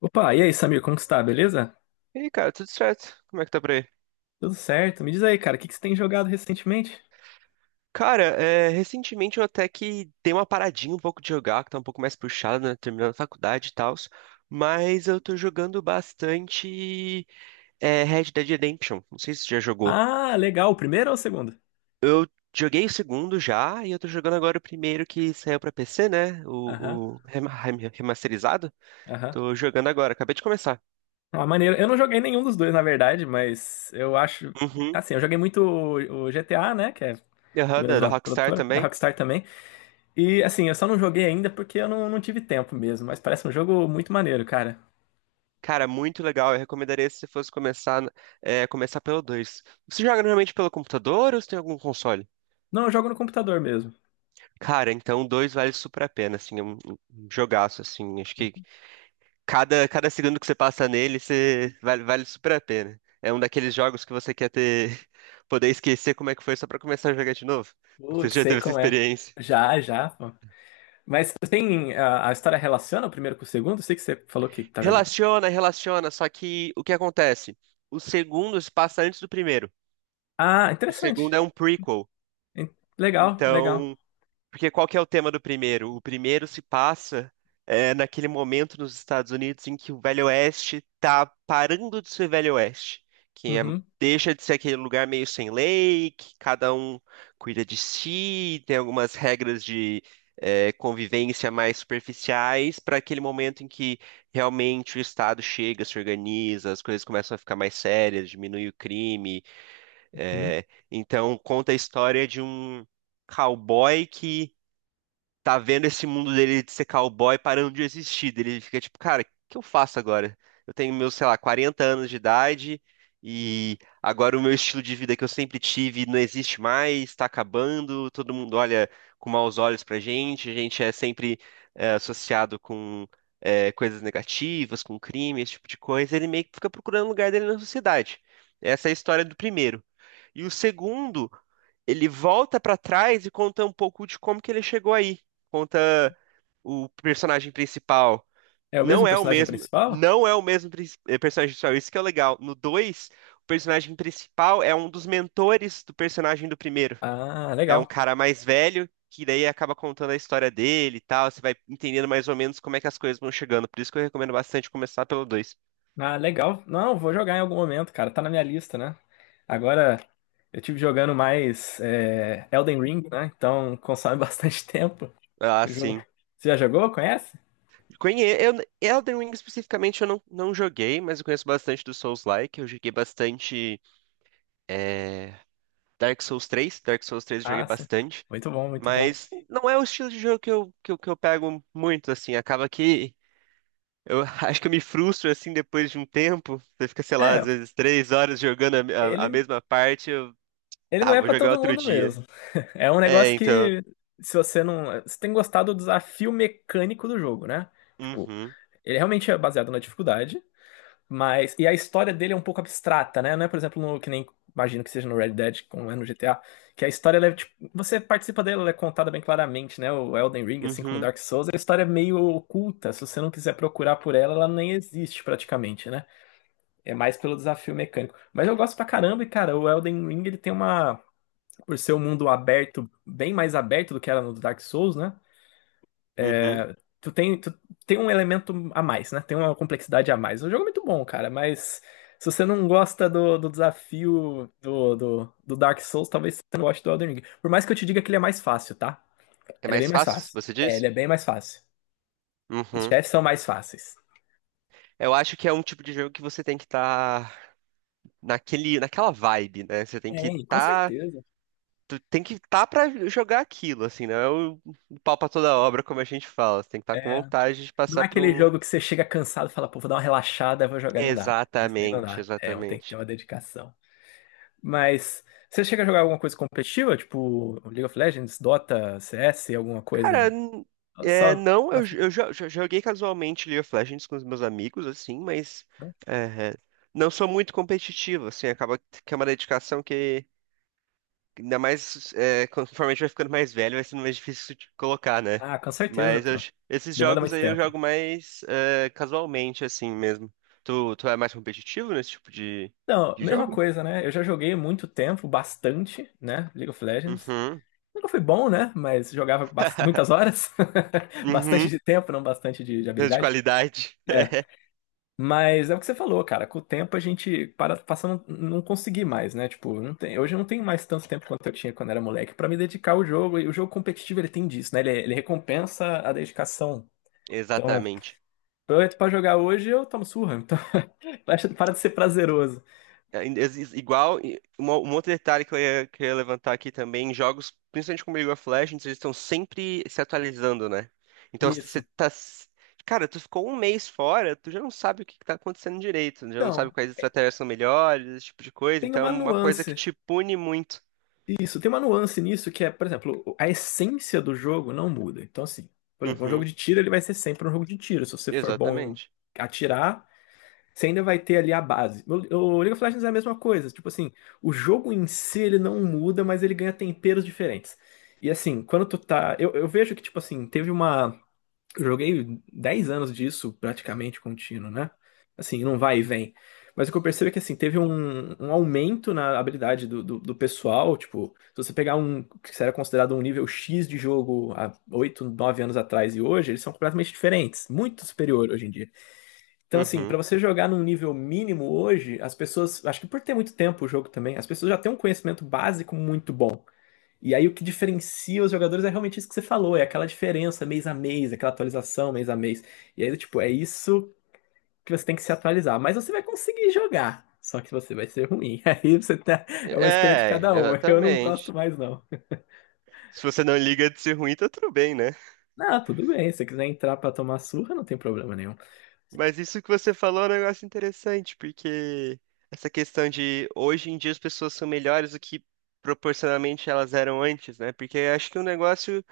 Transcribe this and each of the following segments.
Opa, e aí, Samir, como que está? Beleza? E aí, cara, tudo certo? Como é que tá por aí? Tudo certo? Me diz aí, cara, o que que você tem jogado recentemente? Cara, recentemente eu até que dei uma paradinha um pouco de jogar, que tá um pouco mais puxado, né? Terminando a faculdade e tal. Mas eu tô jogando bastante Red Dead Redemption. Não sei se você já jogou. Ah, legal. O primeiro ou o segundo? Joguei o segundo já, e eu tô jogando agora o primeiro que saiu pra PC, né? Aham, O remasterizado. aham. Tô jogando agora, acabei de começar. Ah, maneiro. Eu não joguei nenhum dos dois, na verdade, mas eu acho. Uhum. Assim, eu joguei muito o GTA, né? Que é da Aham, da mesma Rockstar produtora, da também. Rockstar também. E, assim, eu só não joguei ainda porque eu não tive tempo mesmo, mas parece um jogo muito maneiro, cara. Cara, muito legal. Eu recomendaria se você fosse começar, começar pelo 2. Você joga normalmente pelo computador ou você tem algum console? Não, eu jogo no computador mesmo. Cara, então o 2 vale super a pena, assim, é um um jogaço, assim. Acho que cada segundo que você passa nele, você vale super a pena. É um daqueles jogos que você quer ter, poder esquecer como é que foi só pra começar a jogar de novo. Você Putz, já sei teve essa como é. experiência? Já, já, pô. Mas tem. A história relaciona o primeiro com o segundo? Eu sei que você falou que tá jogando. Relaciona, relaciona, só que o que acontece? O segundo se passa antes do primeiro. Ah, O interessante. segundo é um prequel. En- Legal, legal. Então, porque qual que é o tema do primeiro? O primeiro se passa naquele momento nos Estados Unidos em que o Velho Oeste tá parando de ser Velho Oeste, que é- Uhum, deixa de ser aquele lugar meio sem lei, que cada um cuida de si, tem algumas regras de convivência mais superficiais, para aquele momento em que realmente o Estado chega, se organiza, as coisas começam a ficar mais sérias, diminui o crime. uhum. É então conta a história de um cowboy que tá vendo esse mundo dele de ser cowboy parando de existir. Daí ele fica tipo, cara, o que eu faço agora? Eu tenho meus, sei lá, 40 anos de idade e agora o meu estilo de vida que eu sempre tive não existe mais, tá acabando, todo mundo olha com maus olhos pra gente, a gente é sempre associado com coisas negativas, com crime, esse tipo de coisa. Ele meio que fica procurando o lugar dele na sociedade. Essa é a história do primeiro. E o segundo ele volta pra trás e conta um pouco de como que ele chegou aí. Conta o personagem principal. É o Não mesmo é o personagem mesmo, principal? Personagem principal, isso que é o legal. No 2, o personagem principal é um dos mentores do personagem do primeiro. Ah, É um legal. cara mais velho, que daí acaba contando a história dele e tal. Você vai entendendo mais ou menos como é que as coisas vão chegando. Por isso que eu recomendo bastante começar pelo dois. Ah, legal. Não, vou jogar em algum momento, cara. Tá na minha lista, né? Agora eu tive jogando mais Elden Ring, né? Então consome bastante tempo. Ah, O jogo. sim. Você já jogou? Conhece? Conhe... Eu... Elden Ring especificamente eu não, não joguei, mas eu conheço bastante do Souls-like. Eu joguei bastante É, Dark Souls 3, Dark Souls 3 eu joguei Ah, sim. bastante, Muito bom, muito bom. mas não é o estilo de jogo que eu, que eu pego muito, assim, acaba que eu acho que eu me frustro, assim, depois de um tempo, você fica, sei lá, às É, vezes três horas jogando a ele. mesma parte, Ele não tá, é vou pra jogar todo outro mundo dia. mesmo. É um É, negócio então, que, se você não. Você tem gostado do desafio mecânico do jogo, né? Tipo, uhum, ele realmente é baseado na dificuldade, mas. E a história dele é um pouco abstrata, né? Não é, por exemplo, no, que nem. Imagino que seja no Red Dead, como é no GTA, que a história, ela é, tipo, você participa dela, ela é contada bem claramente, né? O Elden Ring, assim como uhum, Dark Souls, a história é meio oculta. Se você não quiser procurar por ela, ela nem existe praticamente, né? É mais pelo desafio mecânico. Mas eu gosto pra caramba e, cara, o Elden Ring, ele tem uma por ser um mundo aberto, bem mais aberto do que era no Dark Souls, né? uhum. Tu tem um elemento a mais, né? Tem uma complexidade a mais. O jogo é muito bom, cara, mas se você não gosta do desafio do Dark Souls, talvez você não goste do Elden Ring. Por mais que eu te diga que ele é mais fácil, tá? É Ele é bem mais mais fácil, fácil. você É, ele diz? é bem mais fácil. Os Uhum. chefes são mais fáceis. Eu acho que é um tipo de jogo que você tem que estar naquela vibe, né? Você tem que Tem, com estar certeza. tu tem que estar pra jogar aquilo, assim, não é o pau pra toda obra, como a gente fala. Você tem que estar com É, vontade de não passar é pra aquele um. jogo que você chega cansado e fala, pô, vou dar uma relaxada, vou jogar, não dá. Esse daí não Exatamente, dá. É, tem que ter exatamente. uma dedicação. Mas você chega a jogar alguma coisa competitiva? Tipo League of Legends, Dota, CS, alguma Cara, coisa? Só não, eu, mais j- tranquilo. eu jo- jo- joguei casualmente League of Legends com os meus amigos, assim, mas é, não sou muito competitivo, assim, acaba que é uma dedicação que ainda mais, conforme a gente vai ficando mais velho, vai sendo mais difícil de colocar, né? Ah, com certeza, Mas eu- pô. esses Demanda jogos muito aí eu tempo. jogo mais casualmente, assim mesmo. Tu é mais competitivo nesse tipo de. Não, De mesma jogo? coisa, né? Eu já joguei muito tempo, bastante, né? League of Legends. Uhum. Nunca fui bom, né? Mas jogava muitas horas. Bastante Uhum. de tempo, não bastante de De habilidade. qualidade. É. Mas é o que você falou, cara. Com o tempo a gente para, passa a não conseguir mais, né? Tipo, não tem, hoje eu não tenho mais tanto tempo quanto eu tinha quando era moleque pra me dedicar ao jogo. E o jogo competitivo ele tem disso, né? Ele recompensa a dedicação. Então, Exatamente. eu entro pra jogar hoje eu tomo surra. Então, para de ser prazeroso. Igual, um outro detalhe que eu ia levantar aqui também, em jogos, principalmente como League of Legends, eles estão sempre se atualizando, né? Então, se você Isso. tá... s- cara, tu ficou um mês fora, tu já não sabe o que que tá acontecendo direito, já não sabe Então, quais estratégias são melhores, esse tipo de coisa, tem então é uma uma coisa que nuance. te pune muito. Isso, tem uma nuance nisso que é, por exemplo, a essência do jogo não muda. Então, assim, por exemplo, um jogo Uhum, de tiro ele vai ser sempre um jogo de tiro. Se você for bom em exatamente. atirar Você ainda vai ter ali a base. O League of Legends é a mesma coisa. Tipo assim, o jogo em si ele não muda, mas ele ganha temperos diferentes. E assim, quando tu tá. Eu vejo que, tipo assim, teve uma. Eu joguei 10 anos disso praticamente contínuo, né? Assim, não vai e vem. Mas o que eu percebo é que, assim, teve um, um aumento na habilidade do pessoal. Tipo, se você pegar um que era considerado um nível X de jogo há 8, 9 anos atrás e hoje, eles são completamente diferentes. Muito superior hoje em dia. Então, assim, pra Uhum. você jogar num nível mínimo hoje, as pessoas, acho que por ter muito tempo o jogo também, as pessoas já têm um conhecimento básico muito bom. E aí o que diferencia os jogadores é realmente isso que você falou, é aquela diferença mês a mês, aquela atualização mês a mês. E aí, tipo, é isso que você tem que se atualizar. Mas você vai conseguir jogar, só que você vai ser ruim. Aí você tá, é uma escolha de cada É, um. Eu não gosto exatamente. mais, não. Se você não liga de ser ruim, tá tudo bem, né? Não, tudo bem, se você quiser entrar pra tomar surra, não tem problema nenhum. Mas isso que você falou é um negócio interessante, porque essa questão de hoje em dia as pessoas são melhores do que proporcionalmente elas eram antes, né? Porque eu acho que o negócio,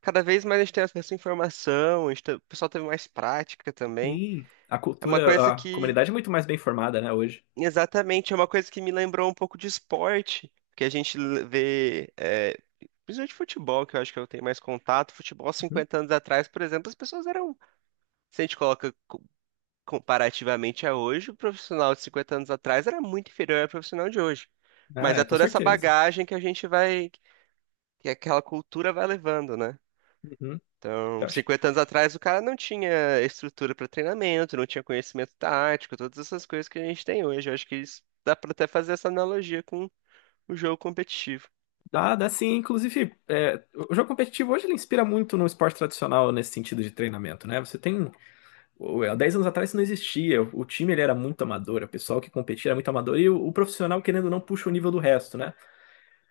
cada vez mais a gente tem acesso à informação, o pessoal teve mais prática também. Sim, a É uma cultura, coisa a que, comunidade é muito mais bem formada, né, hoje. exatamente, é uma coisa que me lembrou um pouco de esporte, que vê, principalmente futebol, que eu acho que eu tenho mais contato. Futebol, 50 anos atrás, por exemplo, as pessoas eram. Se a gente coloca. Comparativamente a hoje, o profissional de 50 anos atrás era muito inferior ao profissional de hoje. Ah, Mas é é, com toda essa certeza. bagagem que a gente vai, que aquela cultura vai levando, né? Uhum. Eu Então, acho que 50 anos atrás, o cara não tinha estrutura para treinamento, não tinha conhecimento tático, todas essas coisas que a gente tem hoje. Eu acho que isso dá para até fazer essa analogia com o jogo competitivo. dá, dá sim. Inclusive, o jogo competitivo hoje ele inspira muito no esporte tradicional nesse sentido de treinamento, né? Você tem. Há 10 anos atrás isso não existia. O time ele era muito amador, o pessoal que competia era muito amador, e o profissional, querendo ou não, puxa o nível do resto, né?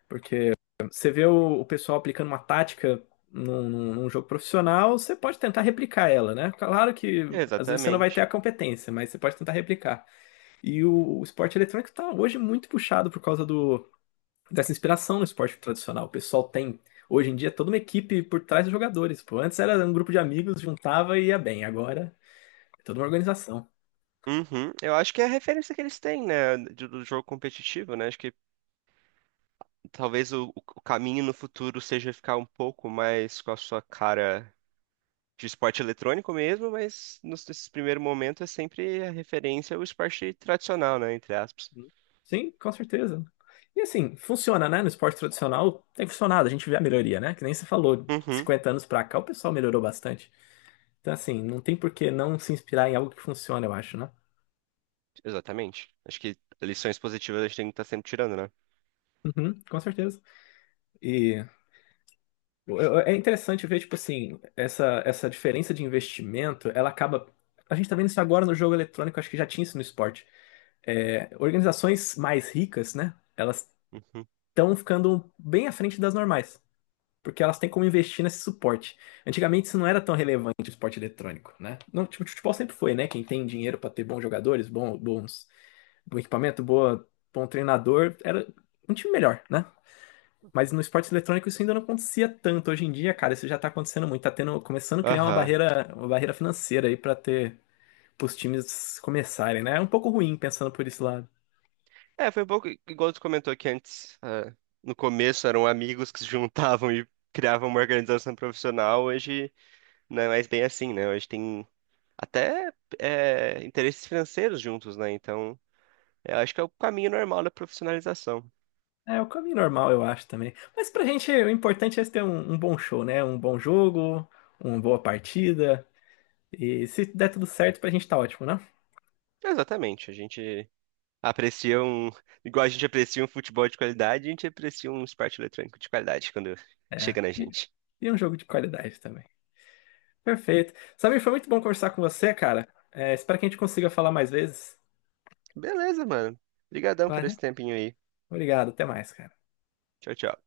Porque você vê o pessoal aplicando uma tática num jogo profissional, você pode tentar replicar ela, né? Claro que às vezes você não vai ter Exatamente. a competência, mas você pode tentar replicar. E o esporte eletrônico tá hoje muito puxado por causa do. Dessa inspiração no esporte tradicional. O pessoal tem, hoje em dia, toda uma equipe por trás dos jogadores. Pô, antes era um grupo de amigos, juntava e ia bem. Agora é toda uma organização. Uhum. Eu acho que é a referência que eles têm, né, de- do jogo competitivo, né? Acho que talvez o caminho no futuro seja ficar um pouco mais com a sua cara de esporte eletrônico mesmo, mas nesse primeiro momento é sempre a referência ao esporte tradicional, né? Entre aspas. Sim, com certeza. E assim, funciona, né? No esporte tradicional tem funcionado, a gente vê a melhoria, né? Que nem você falou, de Uhum, 50 anos pra cá o pessoal melhorou bastante. Então, assim, não tem por que não se inspirar em algo que funciona, eu acho, né? exatamente. Acho que lições positivas a gente tem que estar sempre tirando, né? Uhum, com certeza. E Eu- É interessante ver, tipo assim, essa diferença de investimento, ela acaba. A gente tá vendo isso agora no jogo eletrônico, acho que já tinha isso no esporte. É, organizações mais ricas, né? Elas Uhum. estão ficando bem à frente das normais, porque elas têm como investir nesse suporte. Antigamente isso não era tão relevante, o esporte eletrônico, né? Não, tipo, o futebol sempre foi, né? Quem tem dinheiro para ter bons jogadores, bom, bons, bom equipamento, boa, bom treinador, era um time melhor, né? Mas no esporte eletrônico isso ainda não acontecia tanto. Hoje em dia, cara, isso já tá acontecendo muito. Tá tendo, começando a criar Aham. Uma barreira financeira aí pra ter, pros times começarem, né? É um pouco ruim pensando por esse lado. É, foi um pouco igual tu comentou aqui antes. No começo eram amigos que se juntavam e criavam uma organização profissional. Hoje não é mais bem assim, né? Hoje tem até interesses financeiros juntos, né? Então. É, eu acho que é o caminho normal da profissionalização. É o caminho normal, eu acho também. Mas pra gente, o importante é ter um bom show, né? Um bom jogo, uma boa partida. E se der tudo certo, pra gente tá ótimo, né? Exatamente. A gente aprecia um. Igual a gente aprecia um futebol de qualidade, a gente aprecia um esporte eletrônico de qualidade quando É. chega na E, gente. e um jogo de qualidade também. Perfeito. Samir, foi muito bom conversar com você, cara. É, espero que a gente consiga falar mais vezes. Beleza, mano. Obrigadão Vai, por né? esse tempinho aí. Obrigado, até mais, cara. Tchau, tchau.